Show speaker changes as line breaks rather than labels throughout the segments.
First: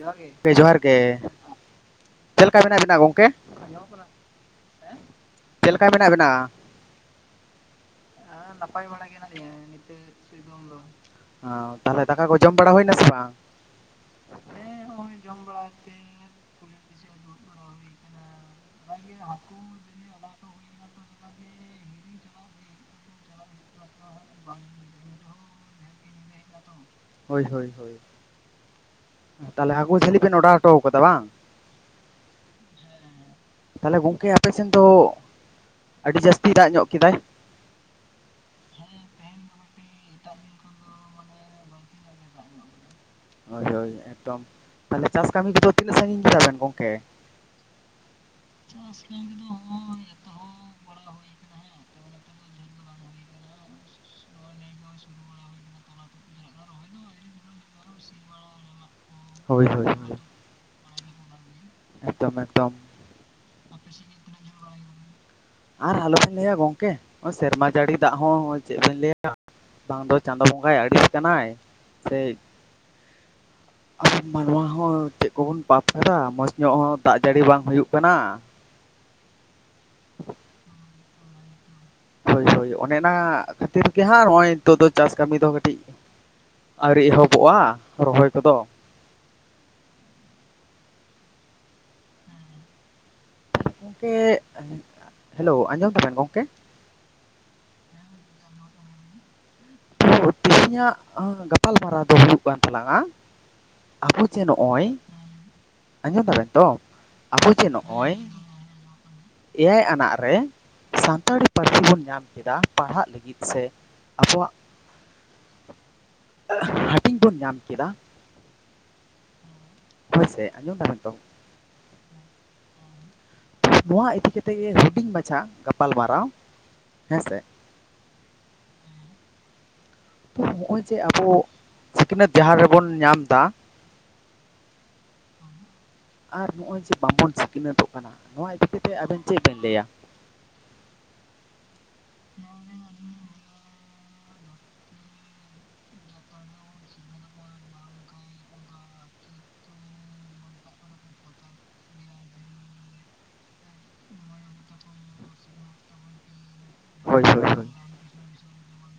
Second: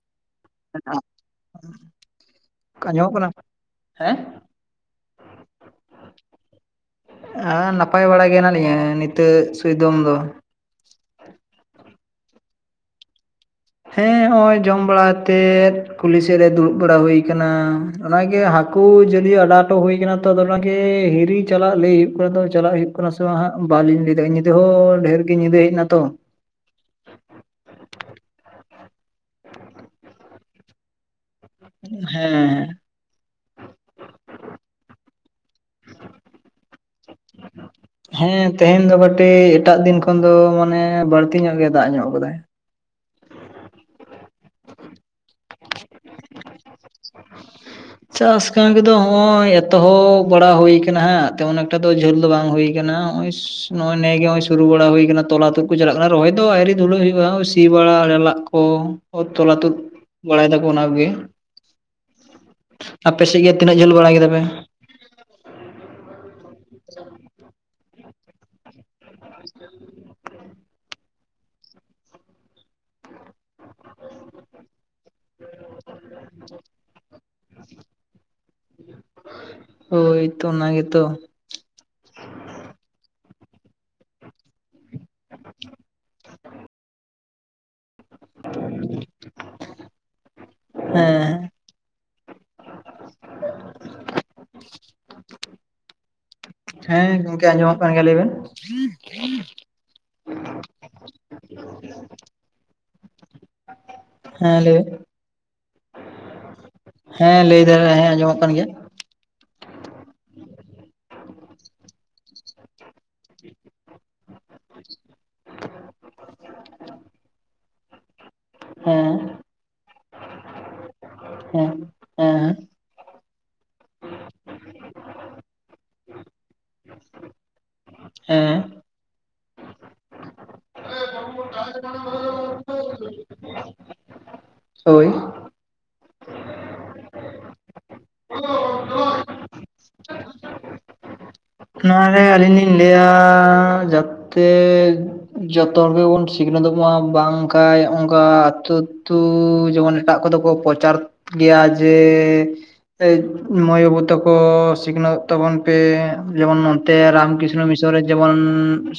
ᱡᱚᱸᱦᱟᱨ ᱜᱮ ᱜᱚᱝᱠᱮ ᱡᱚᱦᱟᱨ ᱜᱮ? ᱪᱮᱫ ᱞᱮᱠᱟ ᱢᱮᱱᱟᱜ ᱵᱮᱱᱟ
ᱟᱸᱡᱚᱢᱚᱜ
ᱜᱚᱢᱠᱮ?
ᱠᱟᱱᱟ? ᱦᱮᱸ?
ᱪᱮᱫ ᱞᱮᱠᱟ ᱢᱮᱱᱟᱜ ᱵᱮᱱᱟ?
ᱦᱮᱸ ᱱᱟᱯᱟᱭ ᱵᱟᱲᱟ ᱜᱮ ᱦᱮᱱᱟᱞᱤᱧᱟᱹ ᱱᱤᱛᱚᱜ ᱥᱩᱭᱫᱚᱢ ᱫᱚ᱾
ᱚ ᱛᱟᱦᱚᱞᱮ ᱫᱟᱠᱟ ᱠᱚ ᱡᱚᱢ ᱵᱟᱲᱟ ᱦᱩᱭᱱᱟ ᱥᱮ ᱵᱟᱝ?
ᱦᱮᱸ ᱱᱚᱜᱼᱚᱭ ᱡᱚᱢ ᱵᱟᱲᱟᱛ ᱠᱩᱞᱦᱤ ᱥᱮᱫ ᱨᱮ ᱫᱩᱲᱩᱵ ᱵᱟᱲᱟ ᱦᱩᱭ ᱟᱠᱟᱱᱟ ᱚᱱᱟᱜᱮ ᱦᱟᱹᱠᱩ ᱡᱟᱹᱞᱤ ᱟᱸᱴᱼᱼ ᱴᱳ ᱦᱩᱭ ᱟᱠᱟᱱᱟ ᱛᱚ ᱟᱫᱚ ᱚᱱᱟᱜᱮ ᱦᱤᱨᱤ ᱪᱟᱞᱟᱜ ᱞᱟᱹᱭ ᱦᱩᱭᱩᱜ ᱠᱟᱱᱟ ᱛ ᱪᱟᱞᱟᱜ ᱦᱩᱭᱩᱜᱼᱼ ᱠᱟᱱᱟ ᱥᱮ ᱵᱟᱝ ᱦᱜ ᱵᱟᱞᱤᱧ ᱞᱟᱹᱭ ᱫᱟᱲᱭᱟᱜᱼᱟ ᱧᱤᱫᱟᱹ ᱦᱚᱸ ᱰᱷᱮᱨᱜ ᱜᱮ ᱧᱤᱫᱟᱹ ᱦᱮᱡ ᱮᱱᱟ ᱛᱚ
ᱦᱳᱭ ᱦᱳᱭ ᱦᱳᱭ ᱛᱟᱦᱚᱞᱮ ᱦᱟᱹᱠᱩ ᱡᱷᱟᱹᱞᱤ ᱵᱮᱱ ᱚᱰᱟᱨ ᱦᱚᱴᱚ ᱠᱟᱫᱟ ᱵᱟᱝ?
ᱦᱮᱸ ᱦᱮᱸ
ᱛᱟᱦᱚᱞᱮ ᱜᱚᱝᱠᱮ ᱟᱯᱮ ᱥᱮᱱ ᱫᱚ ᱟᱹᱰᱤ ᱡᱟᱹᱥᱛᱤ ᱫᱟᱜ ᱧᱚᱜ ᱠᱮᱫᱟᱭ?
ᱦᱮᱸ ᱛᱮᱦᱮᱧ ᱫᱚ ᱠᱟᱹᱴᱤᱡ ᱮᱴᱟᱜ ᱫᱤᱱ ᱠᱷᱚᱱ ᱫᱚ ᱢᱟᱱᱮ ᱵᱟᱹᱲᱛᱤ ᱧᱚᱜ ᱜᱮ ᱫᱟᱜ ᱧᱚᱜ ᱟᱠᱟᱫᱟᱭ
ᱦᱳᱭ ᱦᱳᱭ ᱮᱠᱫᱚᱢ ᱛᱟᱦᱚᱞᱮ ᱪᱟᱥ ᱠᱟᱹᱢᱤ ᱠᱚᱫᱚ ᱛᱤᱱᱟᱹᱜ ᱥᱟᱹᱜᱤᱧ ᱪᱟᱵᱱ ᱜᱚᱢᱠᱮ
ᱪᱟᱥ ᱠᱟᱢᱤ ᱠᱚᱫᱚ ᱦᱚᱸᱜᱼᱚᱭ ᱮᱛᱚᱦᱚᱵ ᱵᱟᱲᱟ ᱦᱩᱭ ᱠᱟᱱᱟ ᱦᱟᱸᱜ, ᱛᱮᱢᱚᱱ ᱮᱠᱴᱟ ᱫᱚ ᱡᱷᱟᱹᱞ ᱫᱚ ᱵᱟᱝ ᱦᱩᱭ ᱠᱟᱱᱟ ᱦᱚᱸᱜᱼᱚᱭ ᱥ ᱱᱚᱜᱼᱚᱭ ᱱᱮᱜᱮ ᱦᱚᱸᱜᱼᱚᱭ ᱥᱩᱨᱩ ᱵᱟᱲᱟ ᱦᱩᱭ ᱠᱟᱱᱟ ᱛᱚᱞᱟ ᱛᱩᱫ ᱠᱚ ᱪᱟᱞᱟᱜ ᱠᱟᱱᱟ ᱨᱚᱦᱚᱭ ᱫᱚ ᱟᱭᱨᱤ ᱫᱷᱩᱞᱟᱹᱜ ᱦᱩᱭᱩᱜᱼᱟ ᱥᱤ ᱵᱟᱲᱟ ᱟᱲᱮ ᱞᱟᱜ ᱠᱚ, ᱛᱚᱞᱟ ᱛᱩᱫ
[unintelligible]
ᱵᱟᱲᱟᱭ ᱫᱟᱠᱚ ᱚᱱᱟ ᱠᱚᱜᱮ᱾
ᱮᱠᱫᱚᱢ ᱮᱠᱫᱚᱢ᱾
ᱟᱯᱮ ᱥᱮᱫ ᱜᱮ ᱛᱤᱱᱟᱹᱜ ᱡᱷᱟᱹᱞ ᱵᱟᱲᱟ ᱠᱮᱫᱟ ᱯᱮ?
ᱟᱨ ᱟᱞᱚᱵᱚᱵᱱ ᱞᱟᱹᱭᱟ ᱜᱚᱝᱠᱮ ᱚᱭ ᱥᱮᱨᱢᱟ ᱡᱟᱹᱲᱤ ᱫᱟᱜ ᱦᱚᱸ ᱪᱮᱫ ᱵᱮᱱ ᱞᱟᱹᱭᱟ, ᱵᱟᱝ ᱫᱚ ᱪᱟᱸᱫᱚ ᱵᱚᱸᱜᱟᱭ ᱟᱹᱲᱤᱥ ᱠᱟᱱᱟᱭ, ᱥᱮ ᱟᱵᱚ ᱢᱟᱱᱣᱟ ᱦᱚᱸ ᱪᱮᱫ ᱠᱚᱵᱚᱱ ᱯᱟᱯ ᱠᱟᱫᱟ, ᱢᱚᱸᱡᱽ ᱧᱚᱜ ᱦᱚᱸ ᱫᱟᱜ ᱡᱟᱹᱲᱤ ᱵᱟᱝ ᱦᱩᱭᱩᱜ ᱠᱟᱱᱟ᱾
ᱦᱳᱭ ᱛᱚ ᱚᱱᱟ ᱜᱮᱛᱚ᱾
ᱦᱳᱭ ᱦᱳᱭ ᱚᱱᱮ ᱚᱱᱟ ᱠᱷᱟᱹᱛᱤᱨ ᱜᱮ ᱦᱟᱸᱜ ᱱᱚᱜᱼᱚᱭ ᱱᱤᱛᱚᱜ ᱫᱚ ᱪᱟᱥ ᱠᱟᱹᱢᱤ ᱫᱚ ᱠᱟᱹᱴᱤᱡ ᱟᱹᱣᱨᱤ ᱮᱦᱚᱵᱚᱜᱼᱟ ᱨᱚᱦᱚᱭ ᱠᱚᱫᱚ᱾
[inaudible] ᱦᱮᱸ᱾
ᱜᱚᱝᱠᱮ, ᱦᱮᱞᱳ ᱟᱸᱡᱚᱢ ᱫᱟᱵᱮᱱ ᱜᱚᱝᱠᱮ?
ᱦᱮᱸ ᱜᱚᱝᱠᱮ ᱟᱸᱡᱚᱢᱚᱜ ᱠᱟᱱ ᱜᱮᱭᱟ, ᱞᱟᱹᱭ ᱵᱮᱱ᱾
ᱛᱚ ᱛᱤᱦᱤᱧᱟᱜ ᱜᱟᱯᱟᱞᱢᱟᱨᱟᱣ ᱫᱚ ᱦᱩᱭᱩᱜ ᱠᱟᱱ ᱛᱟᱞᱟᱝᱼᱟ ᱟᱵᱚ ᱡᱮ
ᱦᱮᱸ ᱞᱟᱹᱭ
ᱱᱚᱜᱼᱚᱭ,
ᱵᱮᱱ
ᱟᱸᱡᱚᱢ ᱫᱟᱵᱮᱱ ᱛᱚ?
ᱦᱮᱸ
ᱟᱵᱚ
ᱞᱟᱹᱭ
ᱡᱮ
ᱫᱟᱞᱮ ᱦᱮᱸ
ᱱᱚᱜᱼᱚᱭ
ᱟᱸᱡᱚᱢᱚᱜ ᱠᱟᱱ ᱜᱮᱭᱟ
ᱮᱭᱟᱭ ᱟᱱᱟᱜ ᱨᱮ ᱥᱟᱱᱛᱟᱲᱤ ᱯᱟᱹᱨᱥᱤ ᱵᱚᱱ ᱧᱟᱢ ᱠᱮᱫᱟ ᱯᱟᱲᱦᱟᱜ ᱞᱟᱹᱜᱤᱫ ᱥᱮ ᱟᱵᱚᱣᱟᱜ ᱦᱟᱹᱴᱤᱧ ᱵᱚᱱ ᱧᱟᱢ ᱠᱮᱫᱟ,
ᱦᱮᱸ᱾
ᱦᱳᱭ ᱥᱮ, ᱟᱸᱡᱚᱢ ᱫᱟᱵᱮᱱ ᱛᱚ?
ᱦᱮᱸ᱾ ᱦᱮᱸ ᱦᱮᱸ᱾
ᱱᱚᱣᱟ ᱤᱫᱤ ᱠᱟᱛᱮ ᱜᱮ ᱦᱩᱰᱤᱧ ᱢᱟᱪᱷᱟ ᱜᱟᱯᱟᱞ ᱢᱟᱨᱟᱣ, ᱦᱮᱸ ᱥᱮ?
ᱦᱮᱸ᱾
ᱦᱚᱸᱜᱼᱚᱭ ᱡᱮ ᱟᱵᱚ ᱥᱤᱠᱷᱱᱟᱹᱛ ᱡᱟᱦᱟᱸ ᱨᱮᱵᱚᱱ ᱧᱟᱢ ᱮᱫᱟ
ᱦᱳᱭ᱾
ᱟᱨ ᱱᱚᱜᱼᱚᱭ ᱡᱮ ᱵᱟᱝᱵᱚᱱ ᱥᱤᱠᱷᱱᱟᱹᱛᱚᱜ ᱠᱟᱱᱟ ᱱᱚᱣᱟ ᱤᱫᱤ ᱠᱟᱛᱮᱫ ᱟᱵᱮᱱ ᱪᱮᱫ ᱵᱮᱱ ᱞᱟᱹᱭᱟ?
ᱚᱱᱟ ᱜᱮ ᱟᱹᱞᱤᱧ ᱞᱤᱧ ᱞᱟᱹᱭᱟ ᱡᱟᱛᱮ ᱡᱚᱛᱚ ᱦᱚᱲ ᱜᱮᱵᱚᱱ ᱥᱤᱠᱷᱱᱟᱹᱛᱚᱜ ᱢᱟ ᱵᱟᱝᱠᱷᱟᱡ ᱚᱱᱠᱟ ᱟᱹᱛᱩ ᱟᱹᱛᱩ ᱡᱮᱢᱚᱱ ᱮᱴᱟᱜ ᱠᱚᱫᱚ ᱠᱚ ᱯᱚᱪᱟᱨ ᱜᱮᱭᱟ ᱡᱮ ᱮᱭ ᱢᱟᱹᱭ ᱵᱟᱹᱵᱩ ᱛᱟᱠᱚ ᱥᱤᱠᱷᱱᱟᱹᱛᱚᱜ ᱛᱟᱵᱚᱱ ᱯᱮ, ᱡᱮᱢᱚᱱ ᱛᱮ
ᱦᱳᱭ
ᱨᱟᱢ
ᱦᱳᱭ
ᱠᱨᱤᱥᱱᱚ ᱢᱤᱥᱚᱱ ᱨᱮ ᱡᱮᱢᱚᱱ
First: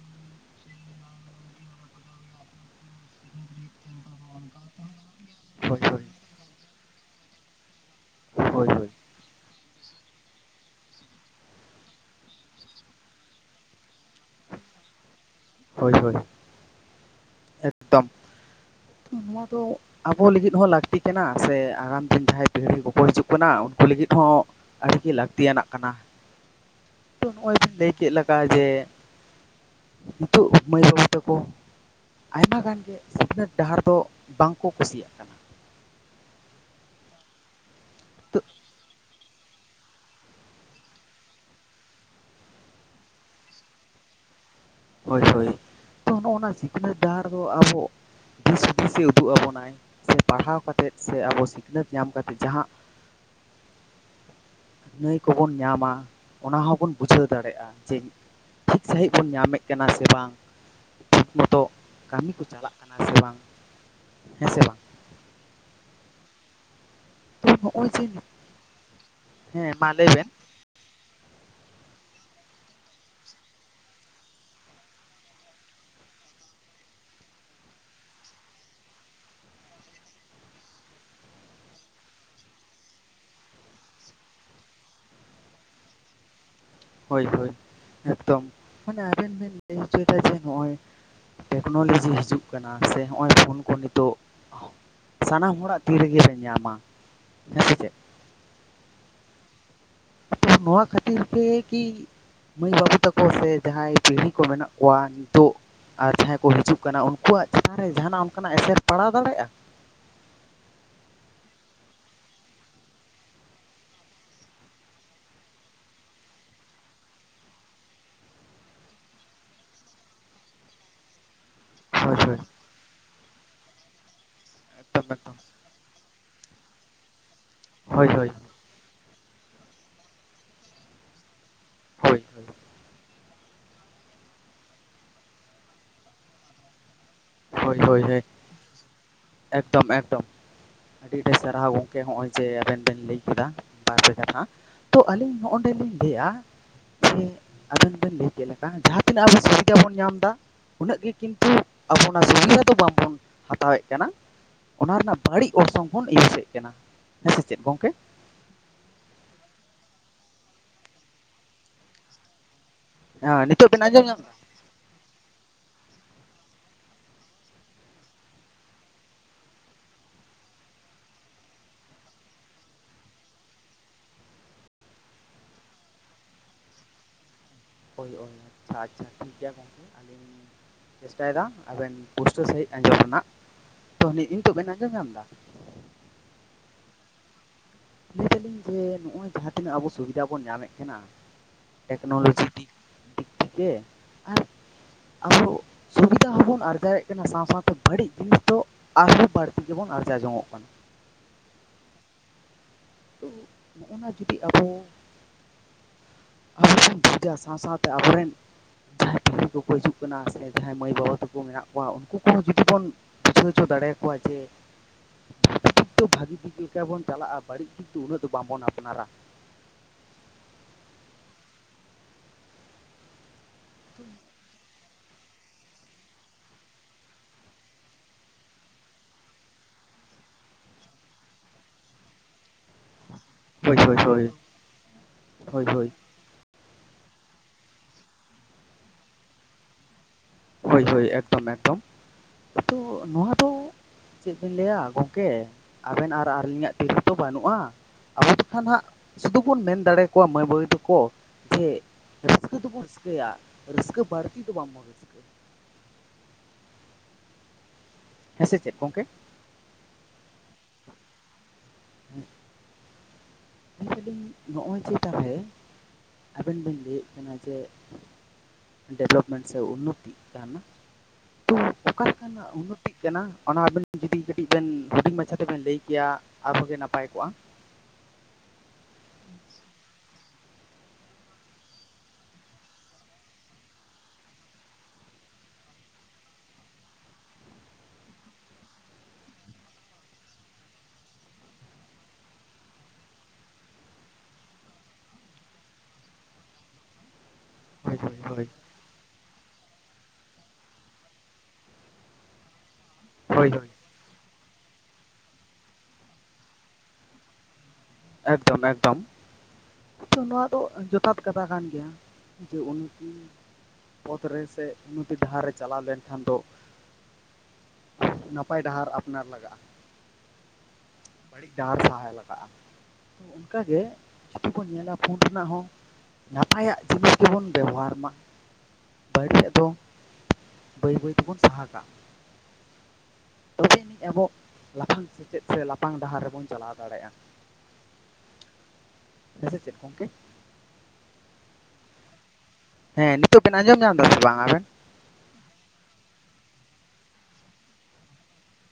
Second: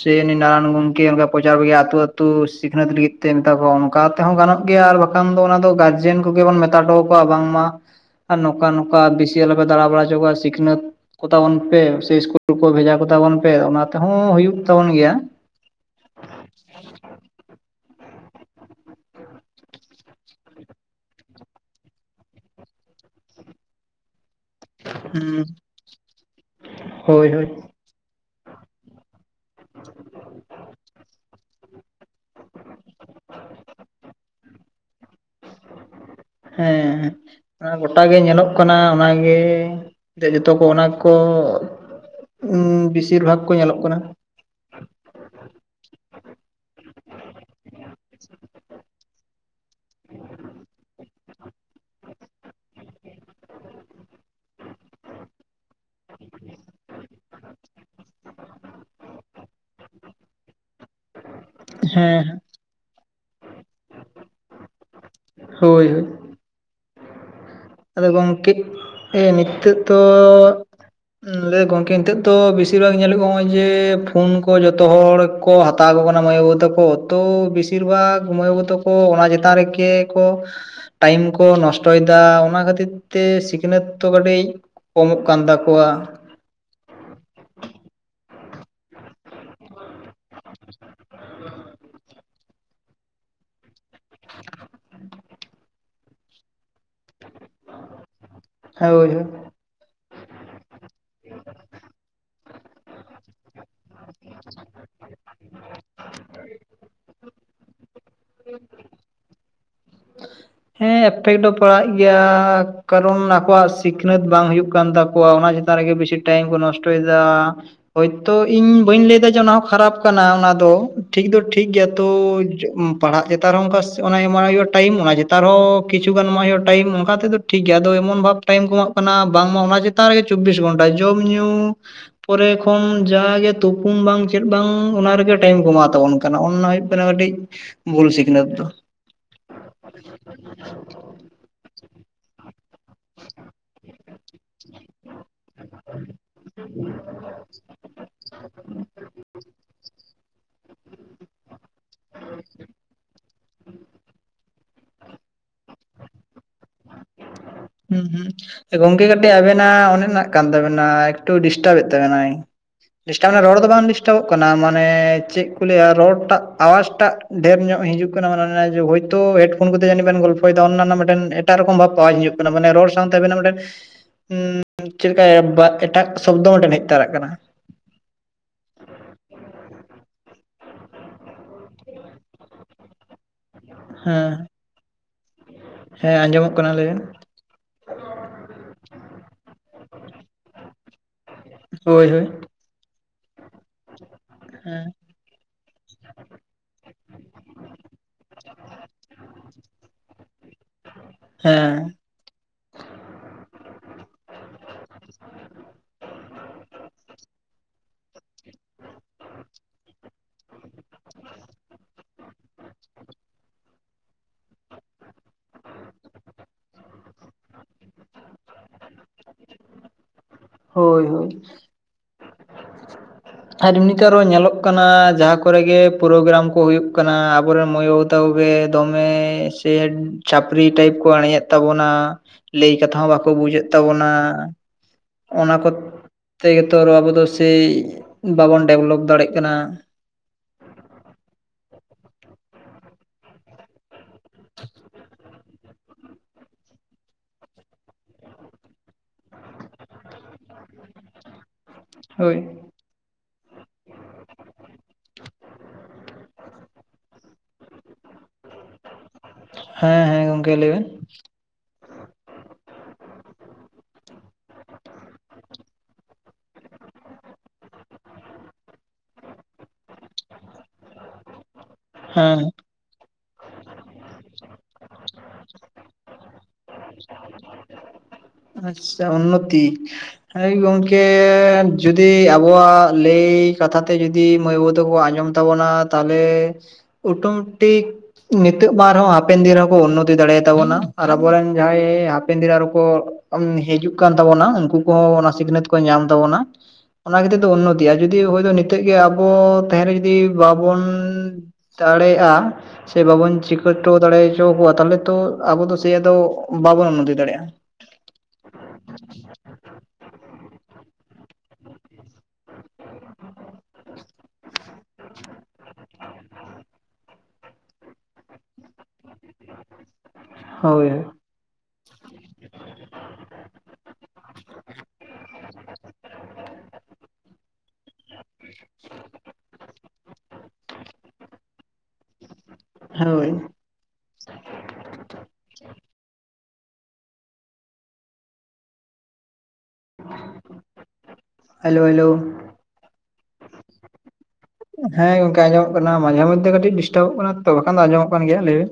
ᱥᱮ ᱩᱱᱤ ᱱᱟᱨᱟᱱ ᱜᱚᱢ ᱠᱮ ᱚᱱᱠᱟ ᱯᱨᱚᱪᱟᱨ ᱠᱚ ᱜᱮᱭᱟ ᱟᱹᱛᱩ ᱟᱹᱛᱩ ᱥᱤᱠᱷᱱᱟᱹᱛ ᱞᱟᱹᱜᱤᱫ ᱛᱮ ᱢᱮᱛᱟ ᱠᱚᱣᱟ ᱚᱱᱠᱟ ᱛᱮᱦᱚᱸ ᱜᱟᱱᱚᱜ ᱜᱮᱭᱟ ᱟᱨ ᱵᱟ ᱠᱷᱟᱱ ᱫᱚ ᱚᱱᱟ ᱫᱚ
ᱦᱳᱭ ᱦᱳᱭ ᱦᱳᱭ
ᱜᱟᱨᱡᱮᱱ ᱠᱚᱜᱮ ᱵᱚᱱ ᱢᱮᱛᱟ ᱦᱚᱴᱚ ᱟᱠᱚᱣᱟ ᱵᱟᱝᱢᱟ ᱟᱨ ᱱᱚᱠᱟ
ᱦᱳᱭ ᱦᱳᱭ
ᱱᱚᱠᱟ ᱵᱤᱥ ᱟᱞᱚᱯᱮ ᱫᱟᱲᱟ ᱵᱟᱲᱟ ᱦᱚᱪᱚ ᱟᱠᱚᱣᱟ ᱥᱤᱠᱷᱱᱟᱹᱛ ᱠᱚᱛᱟᱵᱚᱱ ᱯᱮ ᱥᱮ ᱤᱥᱠᱩᱞ ᱠᱚ ᱵᱷᱮᱡᱟ ᱠᱚᱛᱟᱵᱚᱱ ᱯᱮ ᱚᱱᱟ ᱛᱮᱦᱚᱸ ᱦᱩᱭᱩᱜ ᱛᱟᱵᱚᱱ ᱜᱮᱭᱟ᱾
ᱦᱳᱭ ᱦᱳᱭ ᱮᱠᱫᱚᱢ, ᱱᱚᱣᱟᱫᱚ ᱟᱵᱚ ᱞᱮᱜᱤᱫ ᱦᱚᱸ ᱞᱟᱠᱛᱤ ᱠᱟᱱᱟ ᱥᱮ ᱟᱜᱟᱢ ᱫᱤᱱ ᱡᱟᱸᱦᱟᱭ ᱯᱤᱲᱦᱤ ᱠᱚᱠᱚ ᱦᱤᱡᱩᱜ ᱠᱟᱱᱟ ᱩᱱᱠᱩ ᱞᱮᱜᱤᱫ ᱦᱚᱸ ᱟᱹᱰᱤᱜᱮ
ᱦᱩᱸ
ᱞᱟᱹᱠᱛᱤᱭᱟᱱᱟᱜ ᱠᱟᱱᱟ᱾ ᱛᱚ
ᱦᱳᱭ ᱦᱳᱭ
ᱱᱚᱜ-ᱚᱭ ᱵᱤᱱ ᱞᱟᱹᱭ ᱠᱮᱫ ᱞᱮᱠᱟ ᱡᱮ ᱛᱳᱜ ᱢᱟᱹᱭ ᱵᱟᱵ ᱛᱟᱠᱚ ᱟᱭᱢᱟ ᱜᱟᱱ ᱜᱮ ᱥᱤᱠᱷᱱᱟᱹᱛ ᱰᱟᱦᱟᱨ ᱫᱚ ᱵᱟᱝ ᱠᱚ ᱠᱩᱥᱤᱭᱟᱜ ᱠᱟᱱᱟ᱾
ᱦᱮᱸ ᱦᱮᱸ ᱚᱱᱟ ᱜᱚᱴᱟ ᱜᱮ ᱧᱮᱞᱚᱜ ᱠᱟᱱᱟ ᱚᱱᱟᱜᱮ᱾ ᱜᱮ ᱫᱮ ᱡᱚᱛᱚ ᱠᱚ ᱚᱱᱟ ᱠᱚ ᱩᱸ ᱵᱤᱥᱤᱨ ᱵᱷᱟᱜᱽ ᱠᱚ ᱧᱮᱞᱚᱜ ᱠᱟᱱᱟ᱾
ᱦᱳᱭ ᱦᱳᱭ ᱛᱚ ᱱᱚᱜᱼᱚᱱᱟ ᱥᱤᱠᱷᱱᱟᱹᱛ ᱰᱟᱦᱟᱨ ᱫᱚ ᱟᱵᱚ ᱫᱤᱥ ᱦᱩᱫᱤᱥᱮ ᱩᱫᱩᱜ ᱟᱵᱚᱱᱟᱭ ᱥᱮ ᱯᱟᱲᱦᱟᱣ ᱠᱟᱛᱮᱫ ᱥᱮ ᱟᱵᱚ ᱥᱤᱠᱷᱱᱟᱹᱛ ᱧᱟᱢ ᱠᱟᱛᱮᱫ ᱡᱟᱸᱦᱟ
ᱦᱮᱸ [unintelligible]
ᱱᱟᱹᱭ ᱠᱚᱵᱚᱱ ᱧᱟᱢᱟ ᱚᱱᱟ ᱦᱚᱸᱵᱚᱱ ᱵᱩᱡᱷᱟᱹᱣ ᱫᱟᱲᱮᱜᱼᱟ ᱡᱮ ᱴᱷᱤᱠ ᱥᱟᱹᱦᱤᱡ ᱵᱚᱱ ᱧᱟᱢᱮᱫ ᱠᱮᱱᱟ ᱥᱮ ᱵᱟᱝ ᱴᱷᱤᱠ ᱢᱚᱛᱚ
ᱦᱮᱸ
ᱠᱟᱢᱤ ᱠᱚ ᱪᱟᱞᱟᱜ ᱠᱟᱱᱟ ᱥᱮ ᱵᱟᱝ ᱦᱮᱸᱥᱮ ᱵᱟᱝ?
ᱦᱳᱭ ᱦᱳᱭ᱾
ᱚ [inaudible]
ᱟᱫᱚ ᱜᱚᱝᱠᱮ ᱱᱤᱛᱚᱜ
ᱢᱟ
ᱛᱚ
ᱞᱟᱹᱭ ᱵᱮᱱ
ᱞᱟᱹᱭ ᱜᱚᱝᱠᱮ ᱱᱤᱛᱚᱜ ᱛᱚ ᱵᱤᱥᱤᱨ ᱵᱷᱟᱜ ᱧᱮᱞᱚᱜᱼᱟ ᱱᱚᱜᱼᱚᱭ ᱡᱮ ᱯᱷᱩᱱ ᱠᱚ ᱡᱚᱛᱚᱦᱚᱲ ᱠᱚ ᱦᱟᱛᱟᱣᱚ ᱠᱟᱱᱟ ᱢᱟᱹᱭ ᱵᱟᱹᱵᱩ ᱛᱟᱠᱚ ᱛᱚ ᱵᱮᱥᱤᱨ ᱵᱷᱟᱜ ᱢᱟᱹᱭ ᱵᱟᱹᱵᱩ ᱛᱟᱠᱚ ᱚᱱᱟ ᱪᱮᱛᱟᱱ ᱨᱮᱜᱮ ᱠᱚ ᱴᱟᱭᱤᱢ ᱠᱚ ᱱᱚᱥᱴᱚᱭᱮᱫᱟ ᱚᱱᱟ ᱠᱷᱟᱹᱛᱤᱨ ᱛᱮ ᱥᱤᱠᱷᱱᱟᱹᱛ ᱫᱚ ᱠᱟᱹᱴᱤᱡ ᱠᱚᱢᱚᱜ ᱠᱟᱱ ᱛᱟᱠᱚᱣᱟ᱾
ᱦᱳᱭ ᱦᱳᱭ ᱮᱠᱫᱚᱢ ᱢᱟᱱᱮ ᱟᱵᱮᱱ ᱵᱮᱱ ᱞᱟᱹᱭ ᱦᱚᱪᱚᱭ ᱫᱟ ᱡᱮ ᱱᱚᱜᱼᱚᱭ ᱴᱮᱠᱱᱳᱞᱚᱡᱤ ᱦᱤᱡᱩᱜ ᱠᱟᱱᱟ ᱥᱮ ᱦᱚᱸᱜ-ᱚᱭ ᱯᱷᱳᱱ ᱠᱚ ᱱᱤᱛᱚᱜ ᱥᱟᱱᱟᱢ ᱦᱚᱲᱟᱜ ᱛᱤ ᱨᱮᱜᱮ ᱵᱮᱱ ᱧᱟᱢᱟ᱾ ᱦᱮᱸ ᱥᱮᱪᱮᱫ?
ᱦᱳᱭ ᱦᱳ᱾
ᱟᱯᱮ ᱱᱚᱣᱟ ᱠᱷᱟᱹᱛᱤᱨ ᱛᱮᱠᱤ ᱢᱟᱹᱭ ᱵᱟᱹᱵᱩ ᱛᱟᱠᱚ ᱥᱮ ᱡᱟᱸᱦᱟᱭ ᱯᱤᱲᱦᱤ ᱠᱚ ᱢᱮᱱᱟᱜ ᱠᱚᱣᱟ ᱱᱤᱛᱚᱜ ᱟᱨ ᱡᱟᱸᱦᱟᱭ ᱠᱚ ᱦᱤᱡᱩᱜ ᱠᱟᱱᱟ ᱩᱱᱠᱩᱣᱟᱜ ᱪᱮᱛᱟᱱ ᱨᱮ ᱡᱟᱦᱟᱱᱟᱜ ᱚᱱᱠᱟᱱᱟᱜ ᱮᱯᱷᱮᱴ ᱯᱟᱲᱟᱣ ᱫᱟᱲᱮᱜᱼᱟ?
ᱦᱮᱸ ᱮᱯᱷᱮᱠ ᱫᱚ ᱯᱟᱲᱟᱜ ᱜᱮᱭᱟ᱾ ᱠᱟᱨᱚᱱ ᱟᱠᱚᱣᱟᱜ ᱥᱤᱠᱷᱱᱟᱹᱛ ᱵᱟᱝ ᱦᱩᱭᱩᱜ ᱠᱟᱱ ᱛᱟᱠᱚᱣᱟ ᱚᱱᱟ ᱪᱮᱛᱟᱱ ᱨᱮᱜᱮ ᱵᱤᱥᱤ ᱴᱟᱭᱤᱢ ᱠᱚ ᱱᱚᱥᱴᱚᱭᱫᱟ᱾ ᱦᱳᱭᱛᱚ ᱤᱧ ᱵᱟᱹᱧ ᱞᱟᱹᱭᱫᱟ ᱡᱮ ᱚᱱᱟᱦᱚ ᱠᱷᱟᱨᱟᱯ ᱠᱟᱱᱟ ᱚᱱᱟ ᱫᱚ ᱴᱷᱤᱠ ᱫᱚ ᱴᱷᱤᱠ ᱜᱮᱭᱟ ᱛᱳ
ᱦᱳᱭ ᱦᱳᱭ
ᱯᱟᱲᱦᱟᱜ ᱪᱮᱛᱟᱱ ᱨᱮᱦᱚᱸ ᱚᱱᱠᱟ ᱚᱱᱟ ᱮᱢᱟᱜ ᱦᱩᱭᱩᱜᱼᱟ ᱴᱟᱭᱤᱢ
ᱮᱠᱫᱚᱢ
ᱚᱱᱟ ᱪᱮᱫ
ᱮᱠᱫᱚᱢ
ᱚ ᱠᱤᱪᱷᱩ ᱜᱟᱱ ᱮᱢᱚᱜ ᱦᱩᱭᱩᱜ-ᱟ ᱴᱟᱭᱤᱢ ᱚᱱᱠᱟ ᱛᱮᱫᱚ ᱴᱷᱤᱠ ᱜᱮᱭᱟ ᱟᱫᱚ
ᱦᱳᱭ
ᱮᱢᱚᱱ
ᱦᱳᱭ
ᱵᱷᱟᱵ ᱴᱟᱭᱤᱢ ᱠᱚ ᱮᱢᱟᱜ ᱠᱟᱱᱟ ᱵᱟᱝᱢᱟ ᱚᱱᱟ ᱪᱮᱛᱟᱱ ᱨᱮᱜᱮ ᱪᱚᱵᱵᱤᱥ ᱜᱷᱚᱱᱴᱟ ᱡᱚᱢ ᱧᱩ
ᱦᱳᱭ
ᱯᱚᱨᱮ ᱠᱷᱚᱱ ᱡᱟᱦᱟᱜᱮ ᱛᱩᱯᱩᱢ ᱵᱟᱝ ᱪᱮᱫ ᱵᱟᱝ ᱚᱱᱟ ᱨᱮᱜᱮ ᱴᱟᱭᱤᱢ ᱠᱚ ᱮᱢᱟᱣ ᱛᱟᱵᱚᱱ ᱠᱟᱱᱟ ᱚᱱᱱᱟ ᱦᱩᱭᱩᱜ ᱠᱟᱱᱟ ᱠᱟᱹᱴᱤᱡ
ᱦᱳᱭ ᱦᱳᱭ
ᱵᱷᱩᱞ
ᱦᱳᱭ
ᱥᱤᱠᱷᱱᱟᱹᱛ ᱫᱚ
ᱮᱠᱫᱚᱢ ᱮᱠᱫᱚᱢ ᱟᱹᱰᱤ ᱰᱷᱮᱨ ᱥᱟᱨᱦᱟᱣ ᱜᱚᱝ ᱡᱮ ᱦᱚᱜᱼᱚᱭ ᱡᱮ ᱟᱵᱮᱱ ᱵᱮᱱ ᱞᱟᱹᱭ ᱠᱮᱫᱟ ᱵᱟᱨᱯᱮ ᱠᱟᱛᱷᱟ ᱛᱚ ᱟᱹᱞᱤᱧ ᱦᱚ ᱚᱱᱰᱮ ᱞᱤᱧ ᱞᱟᱹᱭᱟ ᱡᱮ ᱟᱵᱮᱱ ᱵᱮᱱ ᱞᱟᱹᱭ ᱠᱮᱫᱮ ᱞᱮᱠᱟ ᱡᱟᱸᱦᱟ ᱛᱤᱱᱟᱹᱜ ᱟᱵᱚ ᱥᱩᱵᱤᱫᱟ ᱵᱚᱱ ᱧᱟᱢ ᱫᱟ ᱩᱱᱟᱹᱜ ᱜᱮ ᱠᱤᱱᱛᱩ ᱟᱵᱚ ᱚᱱᱟ ᱥᱩᱵᱤᱫᱷᱟ ᱫᱚ ᱵᱟᱢᱵᱚᱱ ᱦᱟᱛᱟᱣᱮᱫ ᱠᱟᱱᱟ᱾ ᱚᱱᱟ ᱨᱮᱱᱟᱜ ᱵᱟᱹᱲᱤᱡ ᱚᱨᱥᱚᱝ ᱵᱚᱱ ᱤᱭᱩᱥᱮᱜ ᱠᱟᱱᱟ ᱦᱮᱸ ᱥᱮ ᱪᱮᱫ ᱜᱚᱝᱠᱮ?
ᱦᱩᱸ ᱦᱩᱸ ᱜᱚᱝᱠᱮ ᱠᱟᱹᱴᱤᱡ ᱟᱵᱮᱱᱟᱜ ᱚᱱᱮᱱᱟᱜ ᱠᱟᱱ ᱛᱟᱵᱮᱱᱟ ᱮᱠᱴᱩ ᱰᱤᱥᱴᱟᱵᱮᱫ ᱛᱟᱵᱮᱱᱟᱭ᱾ ᱰᱤᱥᱴᱟᱵ ᱫᱚ
ᱦᱮᱸ
ᱨᱚᱲ ᱫᱚ
ᱱᱤᱛᱚᱜ ᱵᱮᱱ
ᱵᱟᱝ
ᱟᱸᱡᱚᱢ ᱧᱟᱢ
ᱰᱤᱥᱴᱟᱵᱚᱜ
ᱮᱫᱟ
ᱠᱟᱱᱟ ᱢᱟᱱᱮ ᱪᱮᱜ ᱠᱚ ᱞᱟᱹᱭᱟ ᱨᱚᱲᱴᱟᱜ ᱟᱣᱟᱡᱴᱟᱜ ᱰᱷᱮᱨ ᱧᱚᱜ ᱦᱤᱡᱩᱜ ᱠᱟᱱᱟ ᱢᱟᱱᱮ ᱱᱮ ᱦᱳᱭᱛᱚ ᱦᱮᱰᱯᱷᱳᱱ ᱠᱚᱛᱮ ᱡᱟᱹᱱᱤᱡ ᱵᱮᱱ ᱜᱚᱞᱯᱚ ᱦᱳᱭ ᱛᱚ ᱚᱱ ᱱᱟ ᱨᱮᱱᱟᱜ ᱢᱮᱴᱮᱱ ᱮᱴᱟᱜ ᱨᱚᱠᱚᱢ ᱵᱷᱟᱯ ᱦᱤᱡᱩᱜ ᱠᱟᱱᱟ ᱢᱟᱱᱮ ᱨᱚᱲ ᱥᱟᱶᱛᱮ ᱟᱵᱮᱱᱟᱜ ᱢᱮᱴᱮᱱ ᱩᱸ ᱪᱮᱫ ᱠᱟ ᱮᱴᱟᱜ ᱥᱚᱵᱽᱫᱚ ᱢᱮᱴᱮᱱ ᱦᱮᱡ ᱛᱟᱨᱟᱜ ᱠᱟᱱᱟ᱾
ᱦᱳᱭ ᱳᱭ ᱟᱪᱪᱷᱟ ᱟᱪᱪᱷᱟ ᱴᱷᱤᱠ ᱜᱮᱭᱟ ᱜᱚᱝᱠᱮ ᱟᱹᱞᱤᱧ ᱪᱮᱥᱴᱟᱭ ᱮᱫᱟ ᱟᱵᱮᱱ ᱯᱩᱥᱴᱟᱹᱣ ᱥᱟᱹᱦᱤᱡ ᱟᱸᱡᱚᱢ ᱨᱮᱱᱟᱜ ᱛᱚ ᱱᱤ
ᱦᱮᱸ
ᱤᱛᱳᱜ ᱵᱮᱱ ᱟᱸᱡᱚᱢ ᱧᱟᱢ ᱫᱟ?
ᱦᱮᱸ ᱟᱸᱡᱚᱢᱚᱜ ᱠᱟᱱᱟ ᱞᱟᱹᱭ ᱵᱮᱱ᱾
ᱞᱟᱹᱭ ᱫᱟᱞᱤᱧ ᱡᱮ ᱱᱚᱜᱼᱚᱭ ᱡᱟᱦᱟᱸ ᱛᱤᱱᱟᱹᱜ ᱟᱵᱚ ᱥᱩᱵᱤᱫᱟ ᱵᱚᱱ ᱧᱟᱢᱮᱫ ᱠᱟᱱᱟ᱾
ᱦᱳᱭ ᱦᱳᱭ
ᱴᱮᱠᱱᱳᱞᱚᱡᱤ ᱫᱤᱠ ᱫᱤᱠ ᱛᱷᱮᱠᱮ ᱟᱨ
ᱦᱮᱸ
ᱟᱵᱚ ᱥᱩᱵᱤᱫᱟ ᱦᱚᱸᱵᱚᱱ ᱟᱨᱡᱟᱣᱮᱫ ᱠᱟᱱᱟ ᱥᱟᱶ ᱥᱟᱶᱛᱮ ᱵᱟᱹᱲᱤᱡ ᱡᱤᱱᱤᱥ ᱫᱚ ᱟᱨᱦᱚᱸ ᱵᱟᱹᱲᱛᱤ ᱜᱮᱵᱚᱱ ᱟᱨᱡᱟᱣ ᱡᱚᱝᱚᱜ ᱠᱟᱱᱟ᱾
ᱦᱮᱸ᱾
ᱛᱚ ᱱᱚᱜ-ᱚᱱᱟ ᱡᱩᱫᱤ ᱟᱵᱚ ᱟᱵᱚ ᱵᱚᱱ ᱵᱩᱡᱟ ᱥᱟᱶ ᱥᱟᱶᱛᱮ ᱟᱵᱚᱨᱮᱱ ᱡᱟᱦᱟᱸᱭ ᱛᱤᱨᱞᱟᱹ ᱠᱚᱠᱚ ᱦᱤᱡᱩᱜ ᱠᱟᱱᱟ ᱥᱮ ᱡᱟᱦᱟᱸᱭ ᱢᱟᱹᱭ ᱵᱟᱹᱵᱩ ᱛᱟᱠᱚ ᱢᱮᱱᱟᱜ ᱠᱚᱣᱟ ᱩᱱᱠᱩ ᱠᱚᱦᱚᱸ ᱡᱩᱫᱤ ᱵᱚᱱ ᱵᱩᱡᱷᱟᱹᱣ ᱦᱚᱪᱚ ᱫᱟᱲᱮᱭᱟᱠᱚᱣᱟ ᱡᱮ ᱵᱷᱟᱹᱜᱤ ᱫᱤᱠ ᱫᱚ ᱵᱷᱟᱹᱜᱤ ᱫᱤᱠ ᱞᱮᱠᱟ ᱵᱚᱱ ᱪᱟᱞᱟᱜᱼᱟ ᱵᱟᱹᱲᱤᱡ ᱫᱤᱠ ᱫᱚ ᱩᱱᱟᱹᱜ ᱫᱚ ᱵᱟᱝᱵᱚᱱ ᱟᱯᱱᱟᱨᱟ᱾
ᱦᱳᱭ ᱦᱳᱭ᱾ ᱟᱨ ᱮᱢᱱᱤ ᱛᱮ ᱟᱨᱚ ᱧᱮᱞᱚᱜ ᱠᱟᱱ ᱚᱱᱟ ᱡᱟᱦᱟᱸ ᱠᱚᱨᱮ ᱜᱮ ᱯᱨᱳᱜᱨᱟᱢ ᱠᱚ ᱦᱳᱭᱳᱜ ᱠᱟᱱᱟ ᱟᱵᱚᱨᱮᱱ ᱢᱟᱹᱭ ᱵᱟᱹᱵᱩ ᱛᱟᱠᱚᱜᱮ ᱫᱚᱢᱮ ᱛᱮᱦᱮᱱ ᱪᱷᱟᱯᱨᱤ ᱴᱟᱭᱤᱯ ᱠᱚ ᱟᱲᱮᱡᱮᱫ ᱛᱟᱵᱚᱱᱟ ᱞᱟᱹᱭ ᱠᱟᱛᱷᱟ ᱦᱚᱸ ᱵᱟᱠᱚ ᱵᱩᱡᱮᱫ
ᱦᱳᱭ ᱦᱳᱭ
ᱛᱟᱵᱚᱱᱟ᱾
ᱦᱳᱭ
ᱚᱱᱟ
ᱦᱳᱭ
ᱠᱚ
ᱦᱳᱭ
ᱛᱮᱜᱮ ᱛᱚ ᱟᱨᱚ ᱟᱵᱚ ᱫᱚ ᱥᱮᱭ ᱵᱟᱵᱚᱱ ᱰᱮᱵᱷᱞᱚᱯ ᱫᱟᱲᱮᱜ ᱠᱟᱱᱟ᱾
ᱦᱳᱭ ᱦᱳᱭ ᱮᱠᱫᱚᱢ ᱮᱠᱫᱚᱢ᱾ ᱛᱚ ᱱᱚᱣᱟ ᱫᱚ ᱪᱮᱫ ᱵᱮᱱ ᱞᱟᱹᱭᱟ ᱜᱚᱢᱠᱮ ᱟᱵᱮᱱ ᱟᱨ ᱟᱹᱞᱤᱧᱟᱜ ᱛᱤ ᱨᱮ ᱛᱚ ᱵᱟᱹᱱᱩᱜᱼᱟ᱾ ᱟᱵᱚ ᱫᱚ ᱠᱷᱟᱱ ᱦᱟᱸᱜ ᱥᱩᱫᱩ ᱵᱚᱱ ᱢᱮᱱ ᱫᱟᱲᱮ ᱟᱠᱚᱣᱟ ᱢᱟᱹᱭ ᱵᱟᱹᱵᱩᱭ ᱛᱟᱠᱚ ᱡᱮ
ᱦᱳᱭ
ᱨᱟᱹᱥᱠᱟᱹ ᱫᱚᱵᱚᱱ ᱨᱟᱹᱥᱠᱟᱹᱭᱟ᱾ ᱨᱟᱹᱥᱠᱟᱹ ᱵᱟᱹᱲᱛᱤ ᱫᱚ ᱵᱟᱝ ᱵᱚᱱ ᱦᱮᱸᱥᱮ ᱪᱮᱫ ᱜᱚᱝᱠᱮ?
ᱦᱮᱸ ᱦᱮᱸ ᱜᱚᱝᱠᱮ ᱞᱟᱹᱭ ᱵᱮᱱ᱾
[inaudible] ᱢᱮᱱᱫᱟᱞᱤᱧ ᱱᱚᱜᱼᱚᱭ ᱡᱮ ᱛᱟᱦᱚᱞᱮ ᱟᱵᱮᱱ ᱵᱮᱱ ᱞᱟᱹᱭᱮᱫ ᱛᱟᱦᱮᱱᱟ ᱡᱮ-ᱼ ᱰᱮᱵᱷᱞᱚᱯᱢᱮᱱᱴ ᱥᱮ ᱩᱱᱱᱚᱛᱤᱜ ᱠᱟᱱᱟ᱾ ᱛᱚ ᱚᱠᱟ
ᱦᱮᱸ
ᱞᱮᱠᱟᱱᱟᱜ ᱩᱱᱱᱚᱛᱤᱜ ᱠᱟᱱᱟ ᱚᱱᱟ ᱟᱵᱮᱱ ᱡᱩᱫᱤ ᱠᱟᱹᱴᱤᱡ ᱵᱮᱱ ᱦᱩᱰᱤᱧ ᱢᱟᱪᱷᱟ ᱛᱮᱵᱮᱱ ᱞᱟᱹᱭ ᱠᱮᱭᱟ ᱟᱨᱦᱚᱸᱜᱮ ᱱᱟᱯ
ᱟᱪᱪᱷᱟ ᱩᱱᱱᱚᱛᱤ᱾ ᱦᱳᱭ ᱜᱚᱢᱠᱮ ᱡᱩᱫᱤ ᱟᱵᱚᱣᱟᱜ ᱞᱟᱹᱭ ᱠᱟᱛᱷᱟ ᱛᱮ ᱡᱩᱫᱤ ᱢᱟᱹᱭ ᱵᱟᱹᱵᱩ ᱛᱟᱠᱚ ᱟᱸᱡᱚᱢ ᱛᱟᱵᱚᱱᱟ ᱛᱟᱦᱚᱞᱮ ᱚᱴᱳᱢᱮᱴᱤᱠ ᱱᱤᱛᱳᱜ ᱵᱟᱝ ᱨᱮᱦᱚᱸ ᱦᱟᱯᱮᱱ ᱫᱤᱱ ᱨᱮᱠᱚ ᱩᱱᱱᱚᱛᱤ ᱫᱟᱲᱮᱭᱟᱛᱟᱵᱚᱱᱟ ᱟᱨ ᱟᱵᱚᱨᱮᱱ ᱡᱟᱦᱟᱸᱭ ᱦᱯᱮᱱᱫᱤᱱ ᱨᱮ ᱟᱨᱚ ᱠᱚ ᱩᱸᱢ ᱦᱤᱡᱩᱜ ᱠᱟᱱ ᱛᱟᱵᱚᱱᱟ ᱩᱱᱠᱩ ᱠᱚᱦᱚᱸ ᱚᱱᱟ ᱥᱤᱠᱷᱱᱟᱹᱛ ᱠᱚ ᱧᱟᱢ ᱛᱟᱵᱚᱱᱟ᱾ ᱚᱱᱟ ᱠᱷᱟᱛᱤᱨ ᱫᱚ ᱩᱱᱱᱚᱛᱤᱼᱟ ᱡᱩᱫᱤ ᱦᱳᱭ ᱫᱚ ᱱᱤᱛ ᱱᱤᱛᱳᱜ ᱜᱮ ᱟᱵᱚ ᱛᱟᱦᱮᱧ ᱨᱮ ᱡᱩᱫᱤ ᱵᱟᱵᱚᱱ ᱫᱟᱲᱮᱭᱟᱜᱼᱟ ᱥᱮ ᱵᱟᱵᱚᱱ
ᱦᱳᱭ
ᱪᱤᱠᱟᱹ
ᱦᱳᱭ
ᱦᱚᱴᱚ ᱫᱟᱲᱮᱦᱚᱪᱚ ᱠᱚᱣᱟ ᱛᱟᱦᱚᱞᱮ ᱛᱚ ᱟᱵᱚ ᱫᱚ ᱥᱮ ᱟᱫᱚ ᱵᱟᱵᱚᱱ ᱩᱱᱱᱚᱛᱤ ᱫᱟᱲᱮᱜᱼᱟ᱾
ᱮᱠᱫᱚᱢ ᱮᱠᱫᱚᱢ᱾ ᱛᱚ ᱱᱚᱣᱟ ᱫᱚ ᱡᱚᱛᱷᱟᱛ ᱠᱟᱛᱷᱟ ᱠᱟᱱ ᱜᱮᱭᱟ ᱡᱮ ᱩᱱᱠᱤ ᱯᱚᱫ ᱨᱮ ᱥᱮ ᱩᱱᱱᱚᱛᱤ ᱰᱟᱦᱟᱨ ᱨᱮ ᱪᱟᱞᱟᱣ ᱞᱮᱱᱠᱷᱟᱱ ᱫᱚ ᱱᱟᱯᱟᱭ ᱰᱟᱦᱟᱨ ᱟᱯᱱᱟᱨ ᱞᱟᱜᱟᱼᱟ᱾
ᱦᱳᱭ ᱦᱳᱭ᱾
ᱵᱟᱹᱲᱤᱡ ᱰᱟᱦᱟᱨ ᱥᱟᱦᱟᱭ ᱞᱟᱜᱟᱼᱟ᱾ ᱚᱱᱠᱟᱜᱮ ᱡᱩᱫᱤ ᱵᱚᱱ ᱧᱮᱞᱟ ᱯᱷᱳᱱ ᱨᱮᱱᱟᱜ ᱦᱚᱸ ᱱᱟᱯᱟᱭᱟᱜ ᱡᱤᱱᱤᱥ ᱜᱮᱵᱚᱱ ᱵᱮᱵᱚᱦᱟᱨ ᱢᱟ᱾ ᱵᱟᱹᱲᱤᱡᱟᱜ ᱫᱚ ᱵᱟᱹᱭ ᱵᱟᱹᱭ ᱛᱮᱵᱚᱱ ᱥᱟᱦᱟ ᱠᱟᱜ᱾
ᱦᱳᱭ᱾
ᱛᱚᱵᱮ ᱟᱹᱱᱤᱡ ᱟᱵᱚ ᱞᱟᱯᱷᱟᱝ ᱥᱮᱪᱮᱫ ᱥᱮ ᱞᱟᱯᱷᱟᱝ ᱰᱟᱦᱟᱨ ᱨᱮᱵᱚᱱ ᱪᱟᱞᱟᱣ ᱫᱟᱲᱮᱜᱼᱟ᱾ ᱦᱮᱸ ᱥᱮ ᱪᱮᱫ? ᱜᱚᱝᱠᱮ
ᱦᱮᱞᱳ ᱦᱮᱞᱳ?
ᱦᱮᱸ ᱱᱤᱛᱚᱜ ᱵᱮᱱ ᱟᱸᱡᱚᱢ ᱧᱟᱢ ᱮᱫᱟ ᱥᱮ ᱵᱟᱝ ᱟᱵᱮᱱ?
ᱦᱮᱸ ᱜᱚᱝᱠᱮ ᱟᱸᱡᱚᱢᱚᱜ ᱠᱟᱱᱟ ᱢᱟᱡᱷᱮ ᱢᱚᱫᱽᱫᱷᱮ ᱠᱟᱹᱴᱤᱡ ᱰᱤᱥᱴᱟᱵᱚᱜ ᱠᱟᱱᱟ ᱛᱚ ᱵᱟᱠᱷᱟᱱ ᱫᱚ ᱟᱸᱡᱚᱢᱚᱜ ᱠᱟᱱ ᱜᱮᱭᱟ ᱞᱟᱹᱭ ᱵᱮᱱ?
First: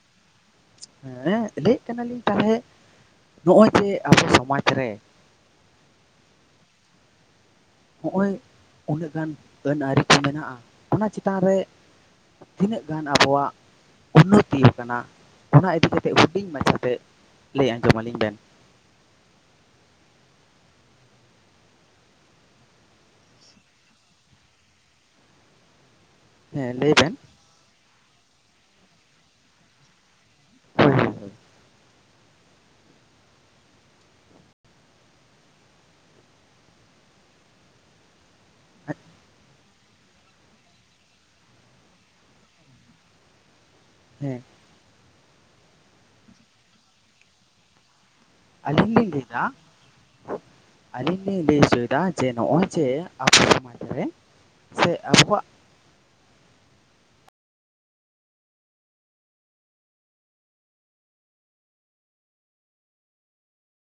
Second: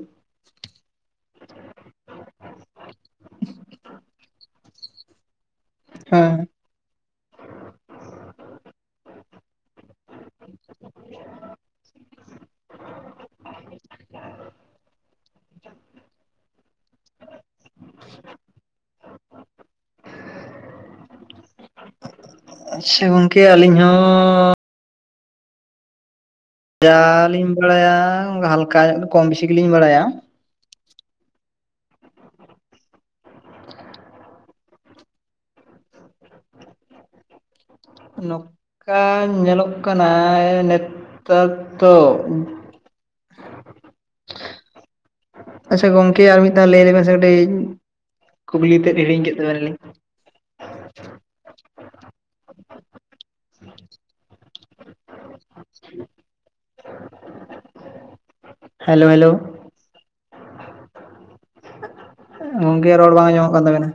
ᱦᱮᱸ ᱞᱟᱹᱭᱮᱫ ᱠᱟᱱᱟᱞᱤᱧ ᱛᱟᱦᱚᱞᱮ ᱱᱚᱜᱼᱚᱭ ᱡᱮ ᱟᱵᱚ ᱥᱚᱢᱟᱡᱽ ᱨᱮᱼᱼ
ᱦᱮᱸ
ᱦᱚᱜᱼᱚᱭ ᱩᱱᱟᱹᱜ ᱜᱟᱱ ᱜᱟᱹᱱ ᱟᱹᱨᱤ ᱠᱚ ᱢᱮᱱᱟᱜᱼᱟ ᱚᱱᱟ ᱪᱮᱛᱟᱱ ᱨᱮ ᱛᱤᱱᱟᱹᱜ ᱜᱟᱱ ᱟᱵᱚᱣᱟᱜ? ᱩᱱᱱᱚᱛᱤ ᱭᱟᱠᱟᱱᱟ ᱚᱱᱟ ᱤᱫᱤ ᱠᱟᱛᱮᱜ ᱦᱩᱰᱤᱧ ᱢᱟᱪᱷᱟᱛᱮ ᱞᱮᱭ ᱟᱸᱡᱚᱢ ᱟᱹᱞᱤᱧ ᱵᱮᱱ?
ᱟᱪᱪᱷᱟ ᱜᱚᱝᱠᱮ ᱟᱹᱞᱤᱧ ᱦᱚᱸᱼᱼ
ᱦᱮᱸ ᱞᱟᱹᱭ
ᱡᱟ
ᱵᱮᱱ
ᱞᱤᱧ ᱵᱟᱲᱟ ᱭᱟ ᱦᱟᱞᱠᱟ ᱧᱚᱜ ᱜᱮ ᱠᱚᱢ ᱵᱤᱥᱤ ᱜᱤᱞᱤᱧ ᱵᱟᱲᱟ ᱭᱟ,
ᱦᱳᱭ ᱦᱳᱭ
ᱱᱚᱠᱠᱟ ᱧᱮᱞᱚᱜ ᱠᱟᱱᱟᱭ ᱱᱮᱛᱛᱟᱨ ᱫᱚ,
ᱦᱮᱸ
ᱟᱪᱪᱷᱟ ᱜᱚᱝᱠᱮ ᱟᱨ ᱢᱤᱫ ᱫᱷᱟᱣ ᱞᱮᱭ ᱞᱮᱵᱮᱱ ᱥᱮ ᱠᱟᱹᱴᱤᱡ ᱠᱩᱠᱞᱤ
ᱟᱹᱞᱤᱧ
ᱛᱮᱫ
ᱞᱤᱧ
ᱦᱤᱲᱤᱧ
ᱞᱟᱹᱭ
ᱠᱮᱫ
ᱮᱫᱟ
ᱛᱟᱵᱮ ᱱᱟᱞᱤᱧ
ᱟᱹᱞᱤᱧ ᱞᱤᱧ ᱞᱮᱭ ᱦᱚᱪᱚᱭᱮᱫᱟ ᱡᱮ ᱱᱚᱜᱼᱚᱭ ᱡᱮ ᱟᱵᱳ ᱥᱚᱢᱟᱡᱽ ᱨᱮᱼᱼ ᱥᱮ ᱟᱠᱚᱣᱟᱜᱼᱼ
ᱦᱮᱞᱳ ᱦᱮᱞᱳ? ᱜᱚᱝᱠᱮ ᱨᱚᱲ ᱵᱟᱝ ᱟᱸᱡᱚᱢᱚᱜ ᱠᱟᱱ ᱛᱟᱵᱮᱱᱟ?